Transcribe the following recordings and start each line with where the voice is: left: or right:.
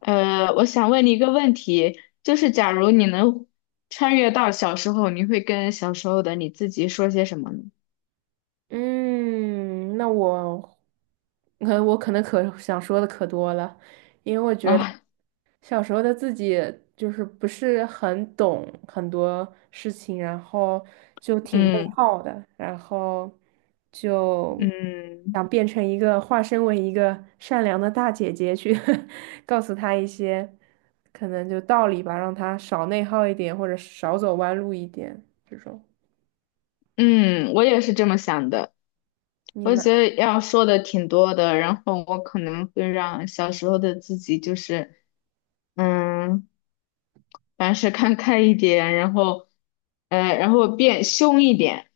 left: 我想问你一个问题，就是假如你能穿越到小时候，你会跟小时候的你自己说些什么呢？
right: 嗯，那我，我可能想说的可多了，因为我觉得
left: 啊。
right: 小时候的自己不是很懂很多事情，然后就挺内
left: 嗯
right: 耗的，然后就
left: 嗯
right: 想变成一个化身为一个善良的大姐姐去 告诉她一些可能就道理吧，让她少内耗一点，或者少走弯路一点这种。
left: 嗯，我也是这么想的。
right: 你
left: 我
right: 呢？
left: 觉得要说的挺多的，然后我可能会让小时候的自己就是，嗯，凡事看开一点，然后，然后变凶一点，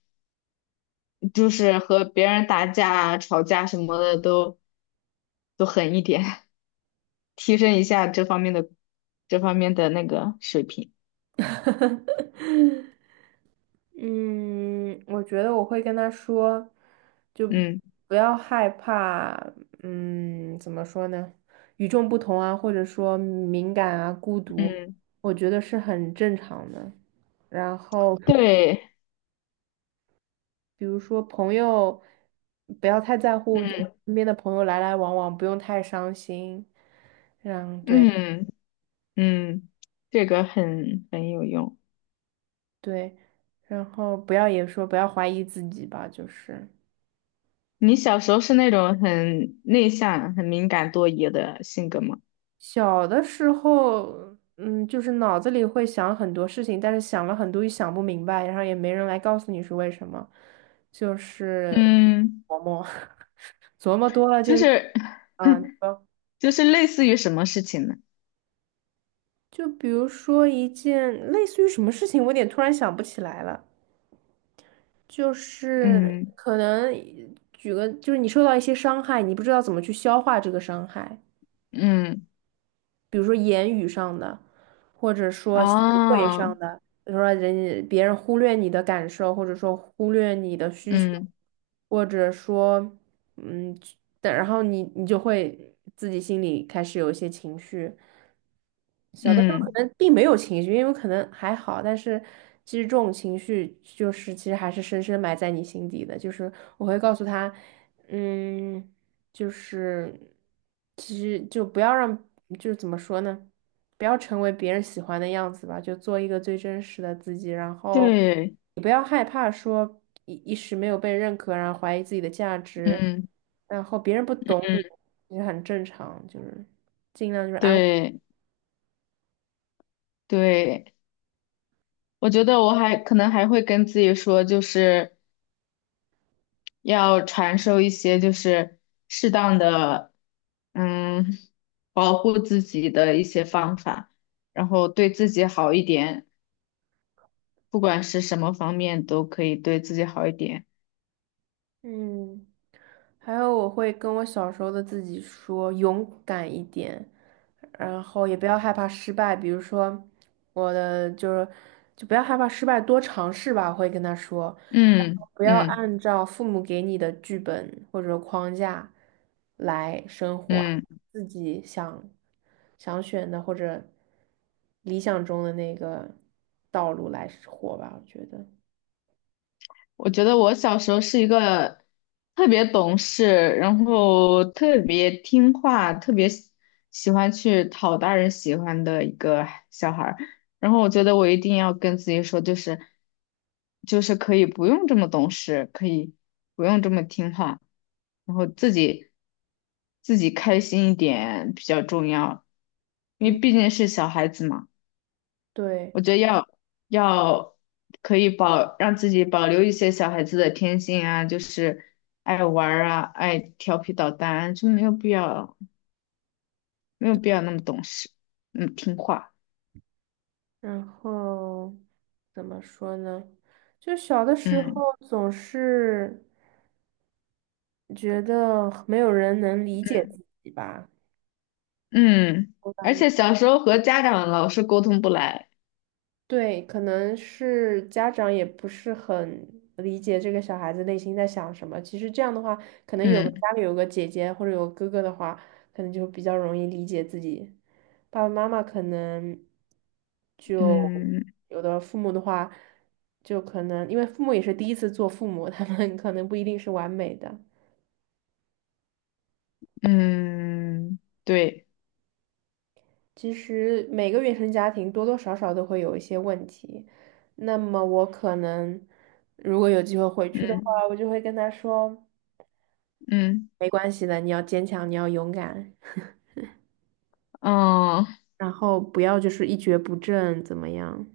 left: 就是和别人打架啊吵架什么的都狠一点。提升一下这方面的那个水平。
right: 嗯，我觉得我会跟他说，就
left: 嗯
right: 不要害怕，嗯，怎么说呢？与众不同啊，或者说敏感啊、孤独，
left: 嗯，
right: 我觉得是很正常的。然后，
left: 对，
right: 比如说朋友，不要太在乎，就
left: 嗯
right: 身边的朋友来来往往，不用太伤心。嗯，对
left: 嗯嗯，这个很有用。
right: 对，然后不要不要怀疑自己吧，就是。
left: 你小时候是那种很内向、很敏感、多疑的性格吗？
right: 小的时候，嗯，就是脑子里会想很多事情，但是想了很多又想不明白，然后也没人来告诉你是为什么，就是
left: 嗯，
right: 琢磨，琢磨多了就，
left: 就是
right: 啊，你 说，
left: 就是类似于什么事情呢？
right: 就比如说一件类似于什么事情，我有点突然想不起来了，就是
left: 嗯
right: 可能举个，就是你受到一些伤害，你不知道怎么去消化这个伤害。
left: 嗯
right: 比如说言语上的，或者说行为
left: 哦，
right: 上的，比如说别人忽略你的感受，或者说忽略你的需求，
left: 嗯
right: 或者说，嗯，但然后你就会自己心里开始有一些情绪。小的时候可
left: 嗯，
right: 能并没有情绪，因为可能还好，但是其实这种情绪其实还是深深埋在你心底的。就是我会告诉他，嗯，就是其实就不要让，就是怎么说呢，不要成为别人喜欢的样子吧，就做一个最真实的自己，然后
left: 对，
right: 你不要害怕说一时没有被认可，然后怀疑自己的价值，
left: 嗯。
right: 然后别人不懂你，也很正常，就是尽量就是安慰，
left: 对对，我觉得我还可能还会跟自己说，就是要传授一些就是适当的，嗯，保护自己的一些方法，然后对自己好一点，不管是什么方面都可以对自己好一点。
right: 嗯。还有我会跟我小时候的自己说勇敢一点，然后也不要害怕失败。比如说，我的就是就不要害怕失败，多尝试吧，我会跟他说。然
left: 嗯
right: 后不要
left: 嗯
right: 按照父母给你的剧本或者框架来生活，
left: 嗯。
right: 自己想选的或者理想中的那个道路来活吧，我觉得
left: 我觉得我小时候是一个特别懂事，然后特别听话，特别喜欢去讨大人喜欢的一个小孩儿。然后我觉得我一定要跟自己说，就是可以不用这么懂事，可以不用这么听话，然后自己开心一点比较重要，因为毕竟是小孩子嘛。
right: 对。
left: 我觉得要可以保让自己保留一些小孩子的天性啊，就是爱玩儿啊，爱调皮捣蛋啊就没有必要那么懂事，嗯，听话，
right: 然后。怎么说呢？就小的时候
left: 嗯
right: 总是觉得没有人能理解
left: 嗯，
right: 自己吧。
left: 嗯。
right: 我
left: 而
right: 感觉
left: 且小时候和家长老是沟通不来，
right: 对，可能是家长也不是很理解这个小孩子内心在想什么。其实这样的话，可能
left: 嗯
right: 家里有个姐姐或者有个哥哥的话，可能就比较容易理解自己。爸爸妈妈可能就
left: 嗯
right: 有的父母的话，就可能因为父母也是第一次做父母，他们可能不一定是完美的。
left: 嗯，对，
right: 其实每个原生家庭多多少少都会有一些问题，那么我可能如果有机会回去的
left: 嗯
right: 话，我就会跟他说，
left: 嗯
right: 没关系的，你要坚强，你要勇敢，
left: 嗯
right: 然后不要就是一蹶不振，怎么样？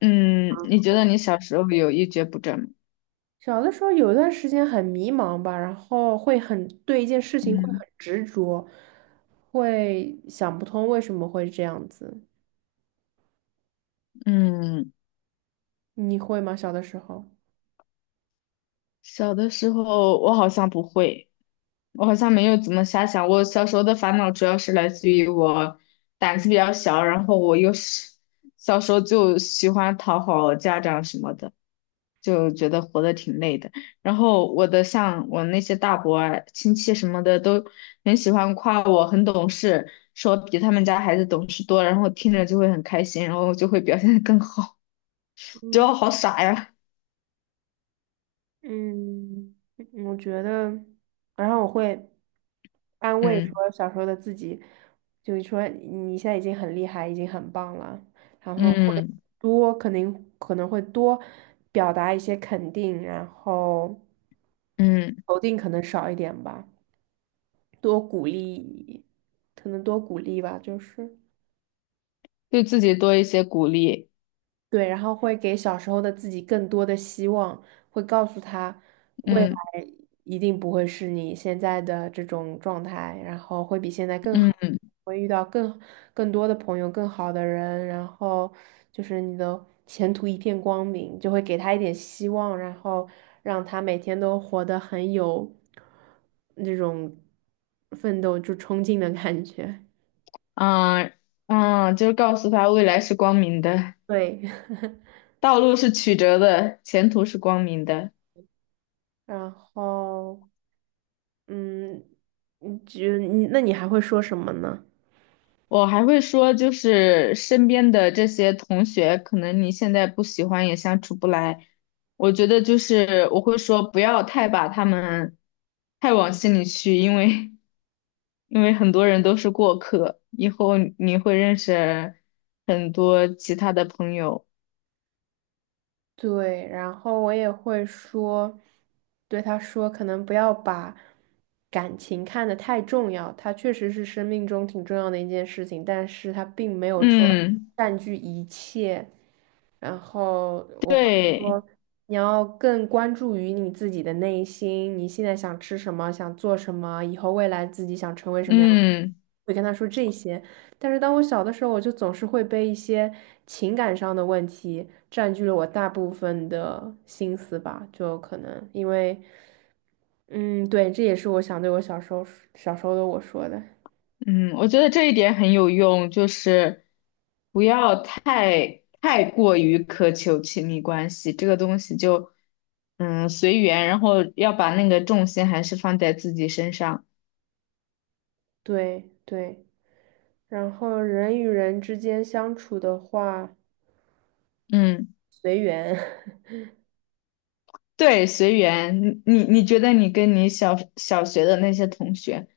left: 嗯，你觉得你小时候有一蹶不振吗？
right: 小的时候有一段时间很迷茫吧，然后会很对一件事情会很
left: 嗯
right: 执着，会想不通为什么会这样子，
left: 嗯，
right: 你会吗？小的时候？
left: 小的时候我好像不会。我好像没有怎么瞎想。我小时候的烦恼主要是来自于我胆子比较小，然后我又是小时候就喜欢讨好家长什么的，就觉得活得挺累的。然后我的像我那些大伯啊亲戚什么的都很喜欢夸我很懂事，说比他们家孩子懂事多，然后听着就会很开心，然后就会表现得更好。觉得
right: 嗯。
left: 我好傻呀，
right: 嗯,我觉得，然后我会安慰
left: 嗯
right: 说小时候的自己，就是说你现在已经很厉害，已经很棒了，然后会
left: 嗯
right: 多可能会多表达一些肯定，然后
left: 嗯，
right: 否定可能少一点吧，多鼓励，可能多鼓励吧，就是。
left: 对自己多一些鼓励，
right: 对，然后会给小时候的自己更多的希望，会告诉他未
left: 嗯
right: 来一定不会是你现在的这种状态，然后会比现在更好，
left: 嗯。
right: 会遇到更多的朋友、更好的人，然后就是你的前途一片光明，就会给他一点希望，然后让他每天都活得很有那种奋斗就冲劲的感觉。
left: 嗯嗯，就是告诉他未来是光明的，
right: 对，
left: 道路是曲折的，前途是光明的。
right: 然后。嗯，你还会说什么呢？
left: 我还会说，就是身边的这些同学，可能你现在不喜欢也相处不来，我觉得就是我会说，不要太把他们太往心里去，因为很多人都是过客，以后你会认识很多其他的朋友。
right: 对，然后我也会说，对他说，可能不要把感情看得太重要，它确实是生命中挺重要的一件事情，但是它并没有说
left: 嗯，
right: 占据一切。然后我会
left: 对，
right: 说，你要更关注于你自己的内心，你现在想吃什么，想做什么，以后未来自己想成为什么样的。
left: 嗯。
right: 会跟他说这些，但是当我小的时候，我就总是会被一些情感上的问题占据了我大部分的心思吧，就可能因为，嗯，对，这也是我想对我小时候的我说的，
left: 嗯，我觉得这一点很有用，就是不要太过于苛求亲密关系，这个东西就嗯随缘，然后要把那个重心还是放在自己身上。
right: 对对。然后人与人之间相处的话，
left: 嗯，
right: 随缘。
left: 对，随缘。你觉得你跟你小学的那些同学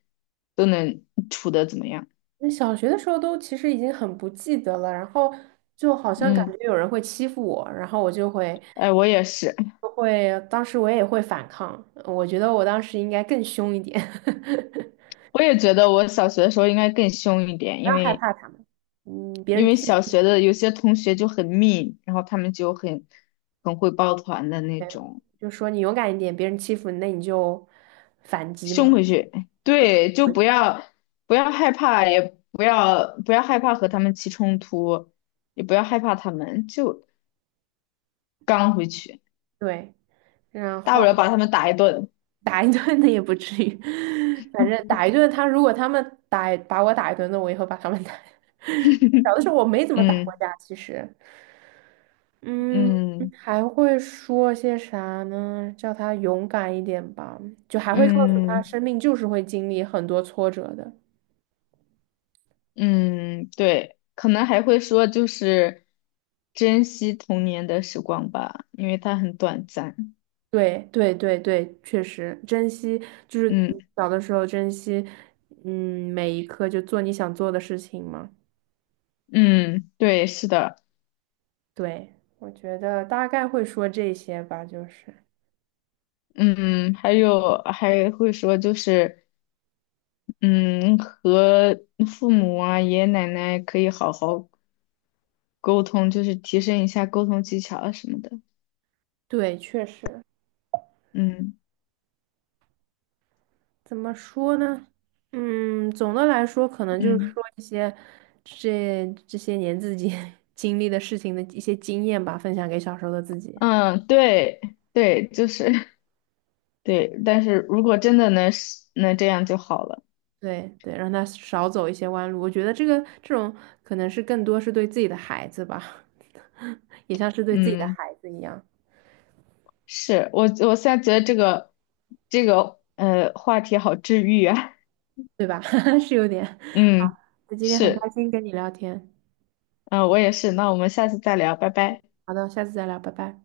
left: 都能处得怎么样？
right: 那小学的时候都其实已经很不记得了，然后就好像感
left: 嗯，
right: 觉有人会欺负我，然后我就会，
left: 哎，我也是，
right: 当时我也会反抗，我觉得我当时应该更凶一点。
left: 我也觉得我小学的时候应该更凶一点，
right: 不
left: 因
right: 要害
left: 为
right: 怕他们，嗯，别
left: 因
right: 人
left: 为
right: 欺
left: 小
right: 负
left: 学的有些同学就很密，然后他们就很会抱团的那
right: 没有
left: 种，
right: 就说你勇敢一点，别人欺负你，那你就反击
left: 凶
right: 嘛，
left: 回去。对，就
right: 会
left: 不要害怕，也不要害怕和他们起冲突，也不要害怕他们，就刚回去，
right: 对，然
left: 大不
right: 后
left: 了把 他们打一顿。
right: 打一顿的也不至于，反正打一顿他，如果他们把我打一顿，那我以后把他们打。小的时候我没怎么打过
left: 嗯
right: 架，其实，嗯，
left: 嗯
right: 还会说些啥呢？叫他勇敢一点吧，就还会告诉他，
left: 嗯
right: 生命就是会经历很多挫折的。
left: 嗯，对，可能还会说就是珍惜童年的时光吧，因为它很短暂。
right: 对对对对，确实珍惜，就是
left: 嗯
right: 小的时候珍惜，嗯，每一刻就做你想做的事情嘛。
left: 嗯，对，是的。
right: 对，我觉得大概会说这些吧，就是
left: 嗯，还有还会说就是，嗯，和父母啊、爷爷奶奶可以好好沟通，就是提升一下沟通技巧啊什么的。
right: 对，确实，
left: 嗯
right: 怎么说呢？嗯，总的来说，可能就是
left: 嗯
right: 说一些这些年自己 经历的事情的一些经验吧，分享给小时候的自己。
left: 嗯，对对，就是 对，但是如果真的能是能这样就好了。
right: 对对，让他少走一些弯路。我觉得这种可能是更多是对自己的孩子吧。也像是对自己的
left: 嗯，
right: 孩子一样，
left: 是我现在觉得这个呃话题好治愈啊。
right: 对吧？是有点 好，
left: 嗯，
right: 那今天很开
left: 是，
right: 心跟你聊天，
left: 嗯，我也是。那我们下次再聊，拜拜。
right: 好的，下次再聊，拜拜。